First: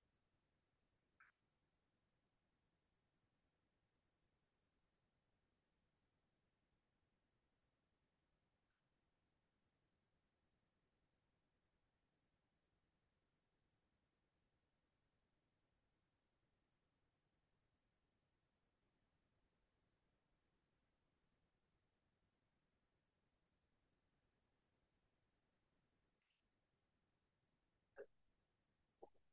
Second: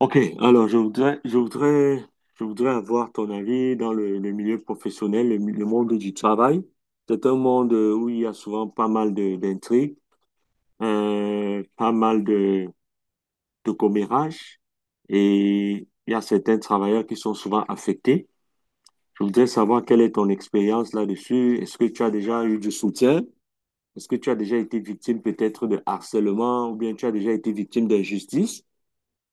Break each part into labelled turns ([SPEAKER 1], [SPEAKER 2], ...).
[SPEAKER 1] Ok, alors je voudrais avoir ton avis dans le milieu professionnel, le monde du travail. C'est un monde où il y a souvent pas mal de, d'intrigues, pas mal de commérages et il y a certains travailleurs qui sont souvent affectés. Je voudrais savoir quelle est ton expérience là-dessus. Est-ce que tu as déjà eu du soutien? Est-ce que tu as déjà été victime peut-être de harcèlement ou bien tu as déjà été victime d'injustice?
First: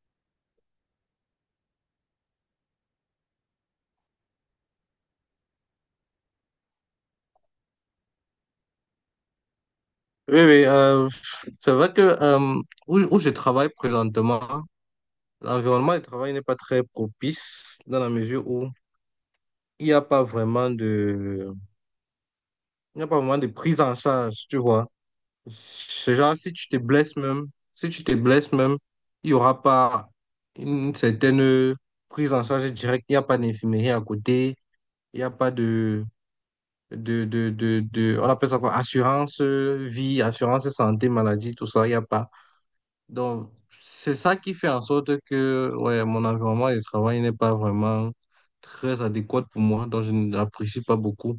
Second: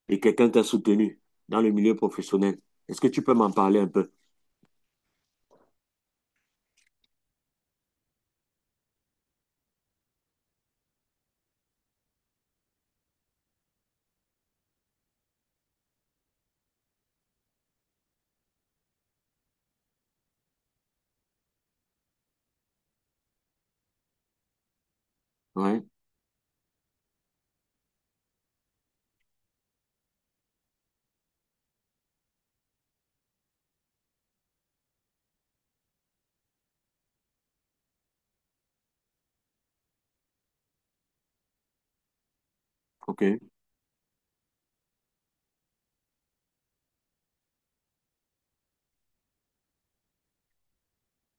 [SPEAKER 1] Et quelqu'un t'a soutenu dans le milieu professionnel. Est-ce que tu peux m'en parler un peu?
[SPEAKER 2] Oui, oui, c'est vrai que où je travaille présentement, l'environnement de travail n'est pas très propice dans la mesure où il n'y a pas vraiment de, il n'y a pas vraiment de prise en charge, tu vois.
[SPEAKER 1] Ouais,
[SPEAKER 2] C'est genre, si tu te blesses même, si tu te blesses même, il n'y aura pas une certaine prise en charge directe, il n'y a pas d'infirmerie à côté, il n'y a pas on appelle ça quoi, assurance vie, assurance santé, maladie, tout ça, il n'y a pas.
[SPEAKER 1] ok,
[SPEAKER 2] Donc, c'est ça qui fait en sorte que ouais, mon environnement de travail n'est pas vraiment très adéquat pour moi, donc je n'apprécie pas beaucoup.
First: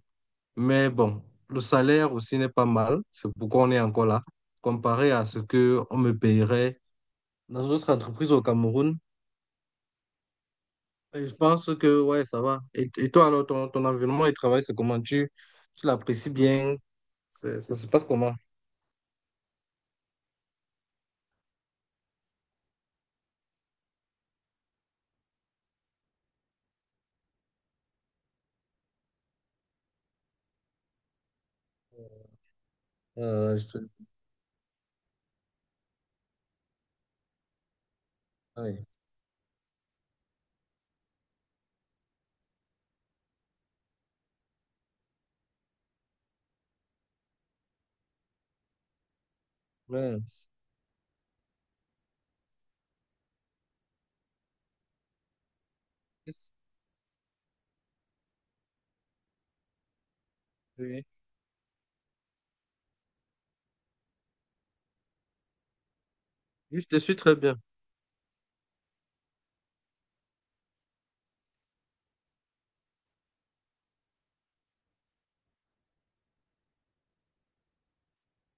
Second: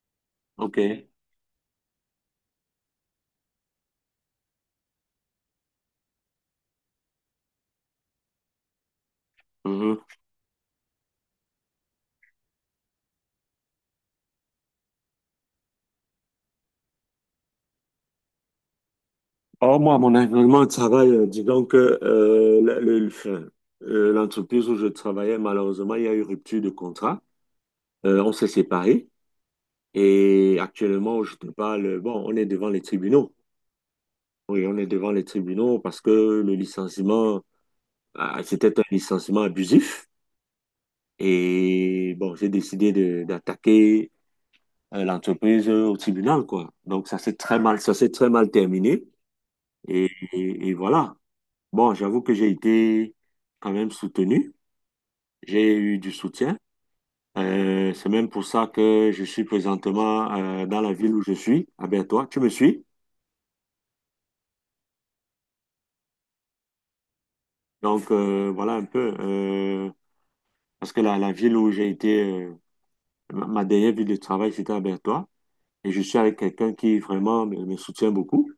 [SPEAKER 1] ok.
[SPEAKER 2] Mais bon, le salaire aussi n'est pas mal, c'est pourquoi on est encore là, comparé à ce que on me payerait dans une autre entreprise au Cameroun.
[SPEAKER 1] Mhm.
[SPEAKER 2] Et je pense que ouais, ça va. Et toi, alors, ton environnement de travail, c'est comment tu l'apprécies bien? Ça se passe comment?
[SPEAKER 1] Or, moi, mon environnement de travail, disons que enfin, l'entreprise où je travaillais, malheureusement, il y a eu rupture de contrat. On s'est séparés et actuellement, je te parle, bon, on est devant les tribunaux.
[SPEAKER 2] Je te...
[SPEAKER 1] Oui, on est devant les tribunaux parce que le licenciement, ah, c'était un
[SPEAKER 2] Ouais.
[SPEAKER 1] licenciement abusif. Et bon, d'attaquer l'entreprise au tribunal, quoi. Donc, ça s'est très mal terminé.
[SPEAKER 2] Ouais.
[SPEAKER 1] Et voilà. Bon, j'avoue que j'ai été quand même soutenu. J'ai eu du soutien. C'est même pour ça que je suis présentement dans la
[SPEAKER 2] Oui,
[SPEAKER 1] ville où je suis, à Bertois. Tu me suis?
[SPEAKER 2] oui, je te suis très bien.
[SPEAKER 1] Donc, voilà un peu. Parce que la ville où j'ai été, ma dernière ville de travail, c'était à Bertois. Et je suis avec quelqu'un qui vraiment me soutient beaucoup,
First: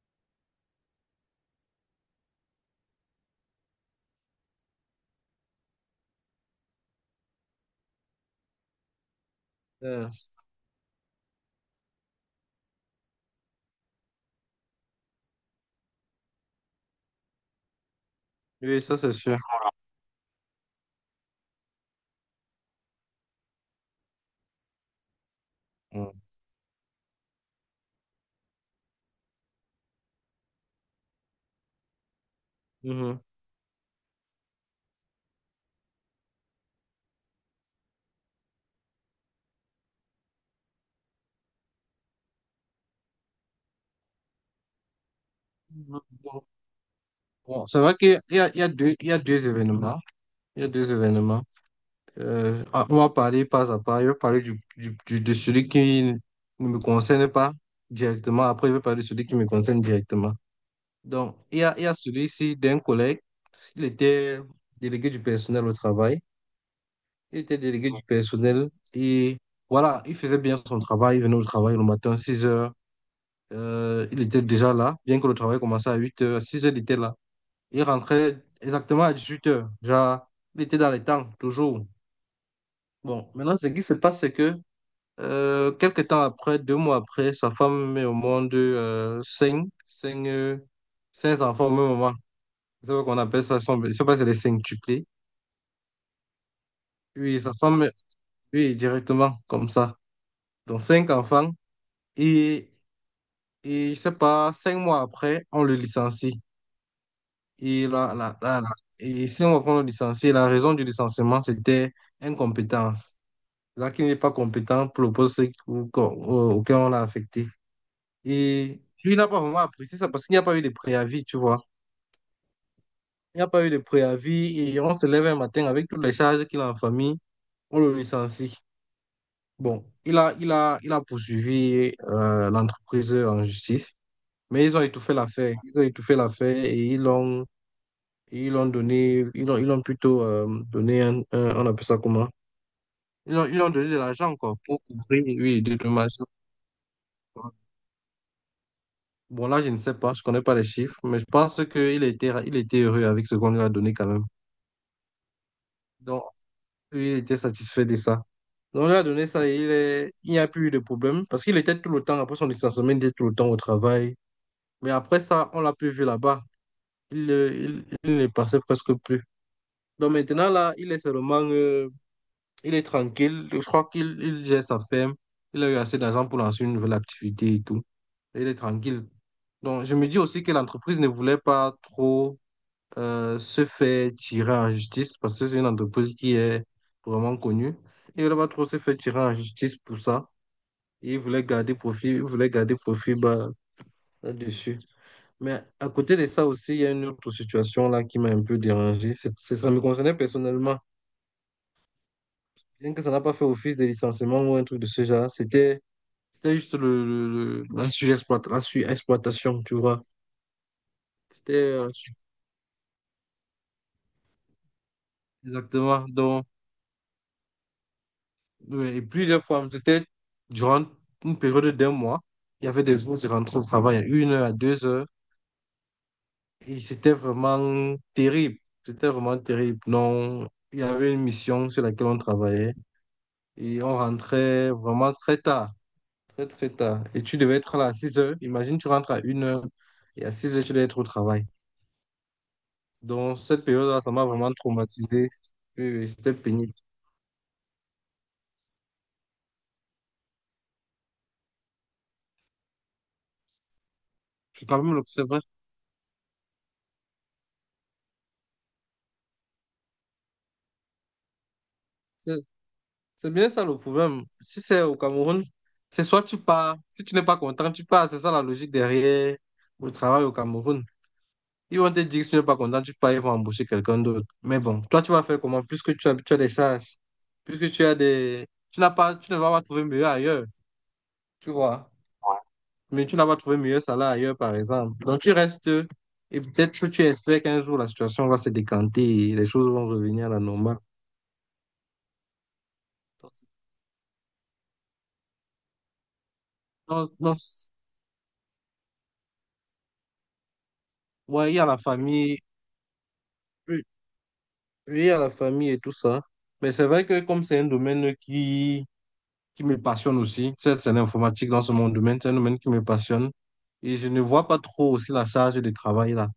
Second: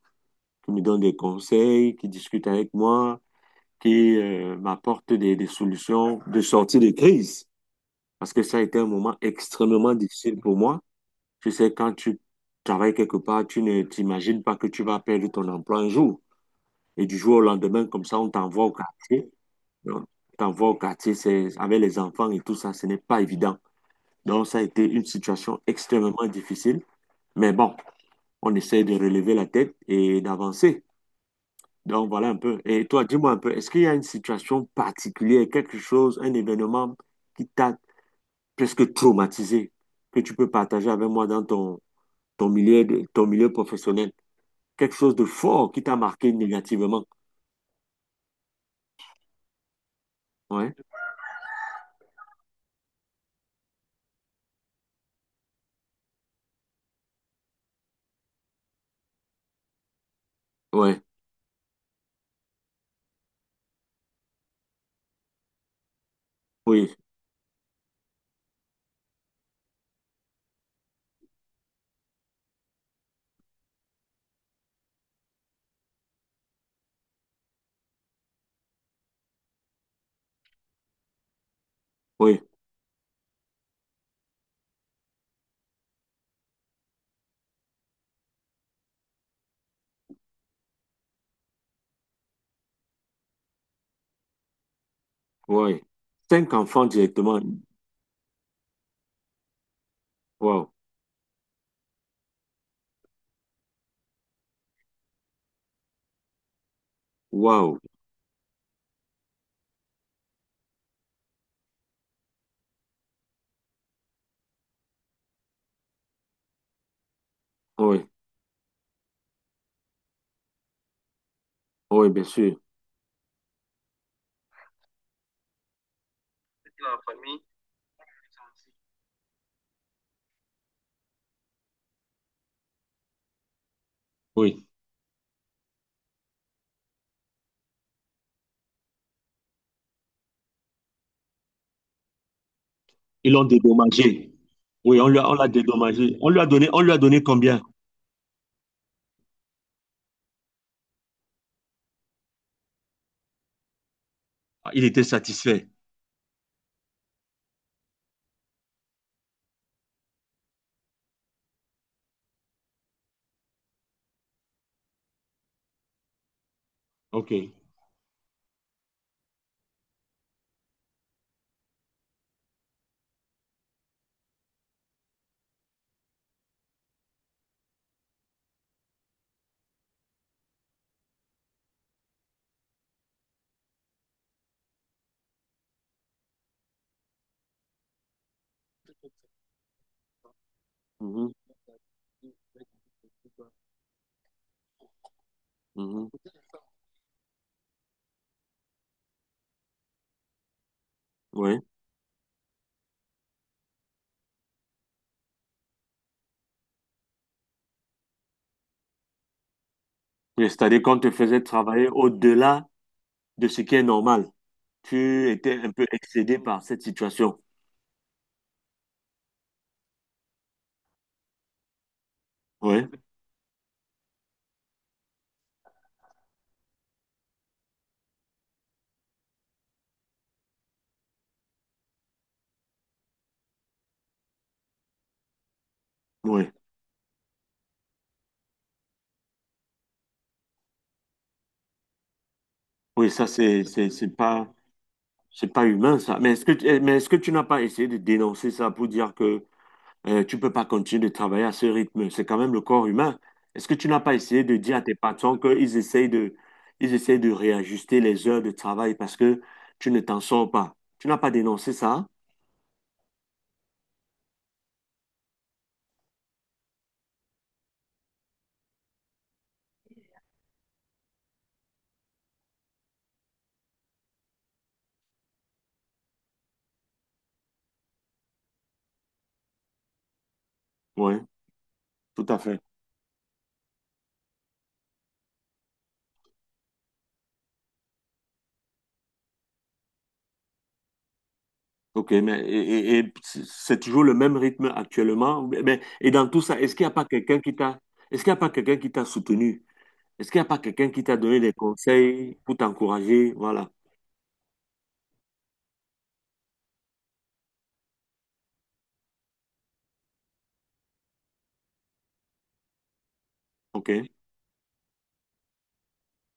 [SPEAKER 1] qui me donne des conseils, qui discute avec moi. Qui m'apporte des solutions de sortie de crise. Parce que ça a été un moment extrêmement
[SPEAKER 2] Euh,
[SPEAKER 1] difficile pour moi. Tu sais, quand tu travailles quelque part, tu ne t'imagines pas que tu vas perdre ton emploi un jour. Et du jour au lendemain, comme ça, on t'envoie au
[SPEAKER 2] Oui, ça c'est
[SPEAKER 1] quartier.
[SPEAKER 2] sûr.
[SPEAKER 1] On t'envoie au quartier, c'est avec les enfants et tout ça, ce n'est pas évident. Donc, ça a été une situation
[SPEAKER 2] Mm.
[SPEAKER 1] extrêmement difficile. Mais bon, on essaie de relever la tête et d'avancer. Donc voilà un peu. Et toi,
[SPEAKER 2] Mhm.
[SPEAKER 1] dis-moi un peu, est-ce qu'il y a une situation particulière, quelque chose, un événement qui t'a presque traumatisé, que tu peux partager avec moi dans ton, ton milieu de- ton milieu professionnel? Quelque chose de fort qui t'a marqué
[SPEAKER 2] Bon,
[SPEAKER 1] négativement.
[SPEAKER 2] bon, c'est vrai qu'il y a deux événements. Il y a
[SPEAKER 1] Ouais,
[SPEAKER 2] deux événements. On va parler pas à pas. Je vais parler de celui qui ne me concerne pas directement. Après, je vais parler de celui qui me concerne directement.
[SPEAKER 1] ouais,
[SPEAKER 2] Donc, il y a celui-ci d'un collègue. Il était délégué du personnel au travail.
[SPEAKER 1] oui,
[SPEAKER 2] Il était délégué du personnel et voilà, il faisait bien son travail. Il venait au travail le matin six heures. Il était déjà là, bien que le travail commençait à 8h. À 6 il était là. Il rentrait exactement à 18h. Genre, il était dans les temps, toujours.
[SPEAKER 1] oui,
[SPEAKER 2] Bon, maintenant, ce qui se passe, c'est que quelques temps après, deux mois après, sa femme met au monde cinq enfants au même moment. C'est ce qu'on appelle ça, je ne sais pas si c'est les cinqutuplés.
[SPEAKER 1] oui. Cinq enfants directement.
[SPEAKER 2] Oui, sa femme, oui, directement, comme ça.
[SPEAKER 1] Waouh,
[SPEAKER 2] Donc, cinq enfants. Et, et je ne sais pas, cinq mois après, on le licencie.
[SPEAKER 1] waouh.
[SPEAKER 2] Et là, là, là, là. Et si on reprend le licencié, la raison du licenciement, c'était incompétence. Là, qui n'est pas compétent pour le poste auquel on l'a affecté.
[SPEAKER 1] Oui,
[SPEAKER 2] Et lui, il n'a pas vraiment apprécié ça parce qu'il n'y a pas eu de préavis, tu vois.
[SPEAKER 1] oui, bien sûr.
[SPEAKER 2] Il n'y a pas eu de préavis et on se lève un matin avec toutes les charges qu'il a en famille, on le licencie. Bon, il a poursuivi l'entreprise en justice,
[SPEAKER 1] Oui,
[SPEAKER 2] mais ils ont étouffé l'affaire. Ils ont étouffé l'affaire et ils ont plutôt donné on appelle ça comment?
[SPEAKER 1] ils l'ont
[SPEAKER 2] Ils ont donné de
[SPEAKER 1] dédommagé.
[SPEAKER 2] l'argent, quoi, pour
[SPEAKER 1] Oui, on lui
[SPEAKER 2] couvrir,
[SPEAKER 1] a- on l'a
[SPEAKER 2] oui, des
[SPEAKER 1] dédommagé.
[SPEAKER 2] dommages.
[SPEAKER 1] On lui a donné combien?
[SPEAKER 2] Bon, là, je ne sais pas, je connais pas les chiffres, mais je pense il était heureux avec ce qu'on lui a donné quand même.
[SPEAKER 1] Ah, il était satisfait.
[SPEAKER 2] Donc, lui, il était satisfait de ça. Donc, on lui a donné ça et il n'y a plus eu de problème parce qu'il était tout le temps, après son licenciement, il était tout le temps au travail. Mais après ça, on l'a plus vu là-bas.
[SPEAKER 1] OK.
[SPEAKER 2] Il ne passait presque plus. Donc, maintenant, là, il est seulement il est tranquille. Je crois qu'il gère sa ferme. Il a eu assez d'argent pour lancer une nouvelle activité et tout. Il est tranquille. Donc, je me dis aussi que l'entreprise ne voulait pas trop se faire tirer en justice parce que c'est une entreprise qui est vraiment connue. Il ne voulait pas trop se faire tirer en justice pour ça. Il
[SPEAKER 1] Mhm,
[SPEAKER 2] voulait garder profit, il voulait garder profit bas, là-dessus. Mais à côté de
[SPEAKER 1] mhm.
[SPEAKER 2] ça aussi, il y a une autre situation là qui m'a un peu dérangé. Ça me concernait personnellement.
[SPEAKER 1] Oui.
[SPEAKER 2] Bien que ça n'a pas fait office de licenciement ou un truc de ce genre, c'était juste la surexploitation, tu vois.
[SPEAKER 1] Et c'est-à-dire qu'on te faisait
[SPEAKER 2] C'était
[SPEAKER 1] travailler au-delà de ce qui est normal. Tu étais un peu
[SPEAKER 2] exactement.
[SPEAKER 1] excédé
[SPEAKER 2] Donc,
[SPEAKER 1] par cette situation.
[SPEAKER 2] ouais, et plusieurs fois, c'était durant une période d'un mois. Il y avait
[SPEAKER 1] Oui,
[SPEAKER 2] des jours, je rentrais au travail à une heure, à deux heures. Et c'était vraiment terrible. C'était vraiment terrible. Non, il y avait une mission sur laquelle on travaillait. Et on rentrait vraiment très tard. Très,
[SPEAKER 1] oui.
[SPEAKER 2] très tard. Et tu devais être là à 6 heures. Imagine, tu rentres à une heure. Et à 6 heures, tu devais être au travail.
[SPEAKER 1] Oui, ça,
[SPEAKER 2] Donc, cette période-là, ça m'a vraiment traumatisé.
[SPEAKER 1] c'est pas
[SPEAKER 2] Oui,
[SPEAKER 1] humain,
[SPEAKER 2] oui,
[SPEAKER 1] ça. Mais
[SPEAKER 2] c'était
[SPEAKER 1] est-ce que,
[SPEAKER 2] pénible.
[SPEAKER 1] mais est-ce que tu n'as pas essayé de dénoncer ça pour dire que tu peux pas continuer de travailler à ce rythme? C'est quand même le corps humain. Est-ce que tu n'as pas essayé de
[SPEAKER 2] C'est
[SPEAKER 1] dire à
[SPEAKER 2] quand
[SPEAKER 1] tes
[SPEAKER 2] même, c'est
[SPEAKER 1] patrons
[SPEAKER 2] vrai.
[SPEAKER 1] qu'ils essayent de, ils essayent de réajuster les heures de travail parce que tu ne t'en sors pas? Tu n'as pas dénoncé ça?
[SPEAKER 2] C'est c'est bien ça le problème. Tu sais, au Cameroun, c'est soit tu pars, si tu n'es pas content, tu pars. C'est ça la logique derrière le travail au Cameroun. Ils vont te dire que si tu n'es pas content, tu pars, ils vont embaucher quelqu'un d'autre. Mais bon, toi, tu vas faire comment? Puisque tu as des charges, puisque tu as des. Tu ne vas pas trouver mieux ailleurs.
[SPEAKER 1] Oui,
[SPEAKER 2] Tu vois?
[SPEAKER 1] tout à fait.
[SPEAKER 2] Mais tu n'as pas trouvé mieux salaire ailleurs, par exemple. Donc, tu restes et peut-être que tu espères qu'un jour, la situation va se décanter et les choses vont revenir à la normale.
[SPEAKER 1] OK, mais et c'est toujours le même rythme actuellement. Ou mais, et dans tout ça, est-ce qu'il n'y a pas
[SPEAKER 2] Non, non,
[SPEAKER 1] quelqu'un qui t'a, est-ce qu'il y a pas quelqu'un qui t'a soutenu? Est-ce qu'il n'y a pas quelqu'un qui t'a donné des
[SPEAKER 2] ouais, il y a la
[SPEAKER 1] conseils
[SPEAKER 2] famille,
[SPEAKER 1] pour t'encourager? Voilà.
[SPEAKER 2] oui, il y a la famille et tout ça. Mais c'est vrai que comme c'est un domaine qui me passionne aussi, tu sais, c'est l'informatique dans ce mon domaine, c'est un domaine qui me passionne. Et je
[SPEAKER 1] OK,
[SPEAKER 2] ne vois pas trop aussi la charge de travail là.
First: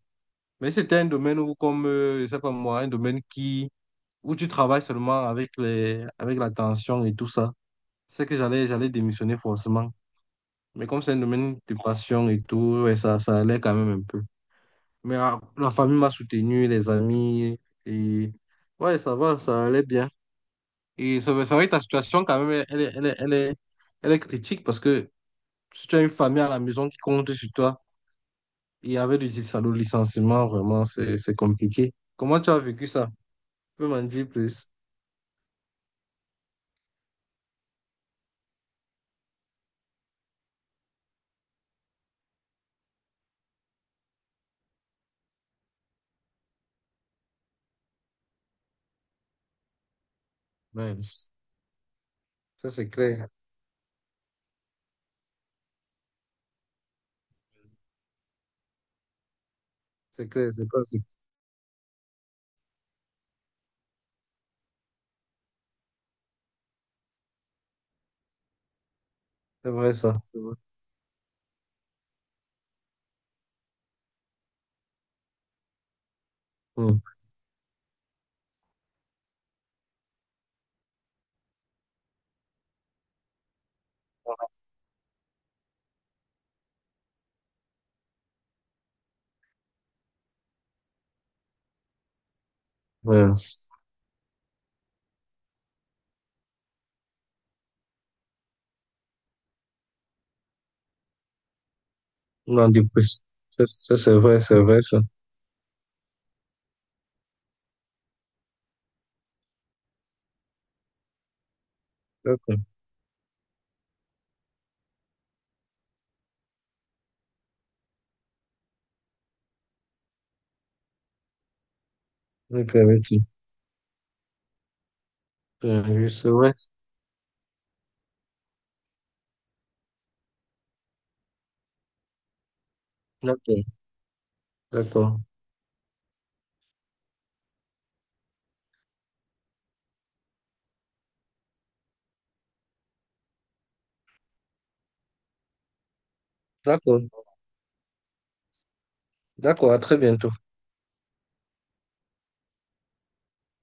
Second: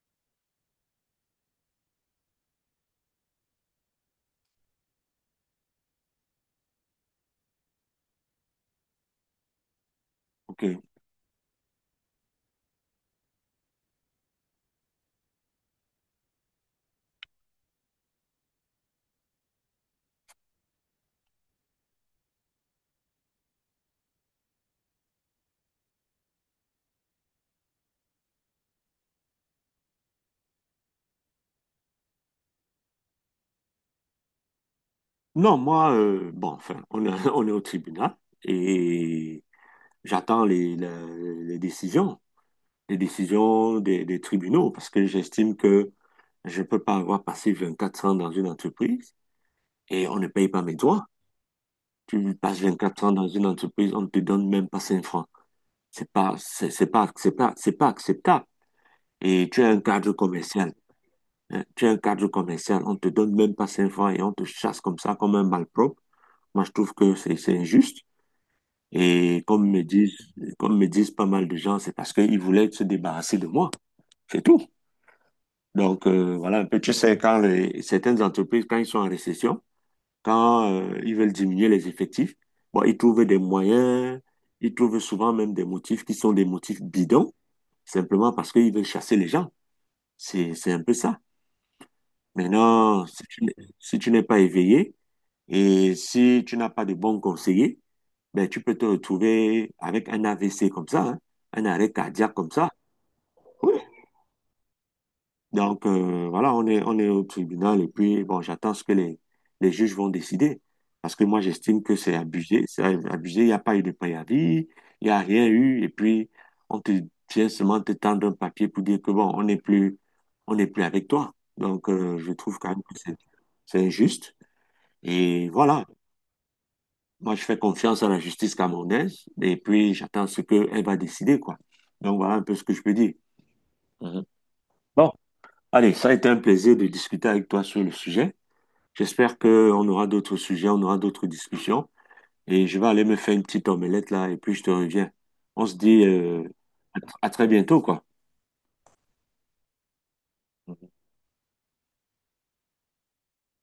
[SPEAKER 2] Mais c'était un domaine où, comme, je sais pas moi, un domaine où tu travailles seulement avec avec la tension et tout ça. C'est que j'allais démissionner forcément.
[SPEAKER 1] OK.
[SPEAKER 2] Mais comme c'est un domaine de passion et tout, ouais, ça allait quand même un peu. Mais ah, la famille m'a soutenu, les amis, et ouais, ça va, ça allait bien. Et c'est vrai que ta situation, quand même, elle est critique parce que si tu as une famille à la maison qui compte sur toi, et avec du salaud licenciement, vraiment, c'est compliqué. Comment tu as vécu ça? Tu peux m'en dire plus?
[SPEAKER 1] Non, moi, bon, enfin, on est au tribunal et j'attends les décisions. Les décisions des tribunaux parce que j'estime que je ne peux pas avoir passé 24 ans dans une entreprise et on ne paye pas mes droits.
[SPEAKER 2] Nice.
[SPEAKER 1] Tu passes
[SPEAKER 2] Ça, c'est
[SPEAKER 1] 24 ans dans
[SPEAKER 2] clair.
[SPEAKER 1] une entreprise, on ne te donne même pas 5 francs. C'est pas, c'est pas, c'est pas acceptable. Et tu es un cadre
[SPEAKER 2] C'est clair, c'est
[SPEAKER 1] commercial.
[SPEAKER 2] pas,
[SPEAKER 1] Hein. Tu es un cadre commercial, on ne te donne même pas 5 francs et on te chasse comme ça, comme un malpropre. Moi, je trouve que c'est injuste. Et comme
[SPEAKER 2] c'est
[SPEAKER 1] me
[SPEAKER 2] vrai,
[SPEAKER 1] disent,
[SPEAKER 2] ça. C'est vrai.
[SPEAKER 1] comme me disent pas mal de gens, c'est parce qu'ils voulaient se débarrasser de moi. C'est tout. Donc, voilà un peu, tu
[SPEAKER 2] Hmm.
[SPEAKER 1] sais, quand certaines entreprises, quand ils sont en récession, quand ils veulent diminuer les effectifs, bon, ils trouvent des moyens, ils trouvent souvent même des motifs qui sont des motifs bidons, simplement parce qu'ils veulent chasser les gens. C'est un peu ça. Maintenant,
[SPEAKER 2] Ouais.
[SPEAKER 1] si tu n'es pas éveillé et si tu n'as pas de bons conseillers, ben, tu peux te retrouver avec un AVC comme ça, hein, un arrêt cardiaque comme
[SPEAKER 2] Non,
[SPEAKER 1] ça.
[SPEAKER 2] dépressif.
[SPEAKER 1] Oui,
[SPEAKER 2] C'est vrai, ça.
[SPEAKER 1] donc, voilà, on est au tribunal et puis, bon, j'attends ce que les juges vont décider. Parce que moi, j'estime que
[SPEAKER 2] D'accord.
[SPEAKER 1] c'est abusé, il n'y a pas eu de préavis, il n'y a rien eu. Et puis, on te vient seulement te tendre un papier pour dire que, bon, on n'est plus avec toi. Donc, je trouve quand
[SPEAKER 2] Ok,
[SPEAKER 1] même que
[SPEAKER 2] ok.
[SPEAKER 1] c'est injuste. Et voilà,
[SPEAKER 2] C'est vrai.
[SPEAKER 1] moi, je fais confiance à la justice camerounaise et puis, j'attends ce qu'elle va décider, quoi. Donc, voilà un peu ce que je peux dire.
[SPEAKER 2] D'accord.
[SPEAKER 1] Mhm. Bon,
[SPEAKER 2] D'accord.
[SPEAKER 1] allez, ça a été un plaisir de discuter avec toi sur le sujet. J'espère qu'on aura d'autres sujets, on aura d'autres discussions. Et je vais aller me faire une petite omelette là, et puis je te reviens. On se dit
[SPEAKER 2] D'accord.
[SPEAKER 1] à très bientôt, quoi.
[SPEAKER 2] D'accord. À très bientôt.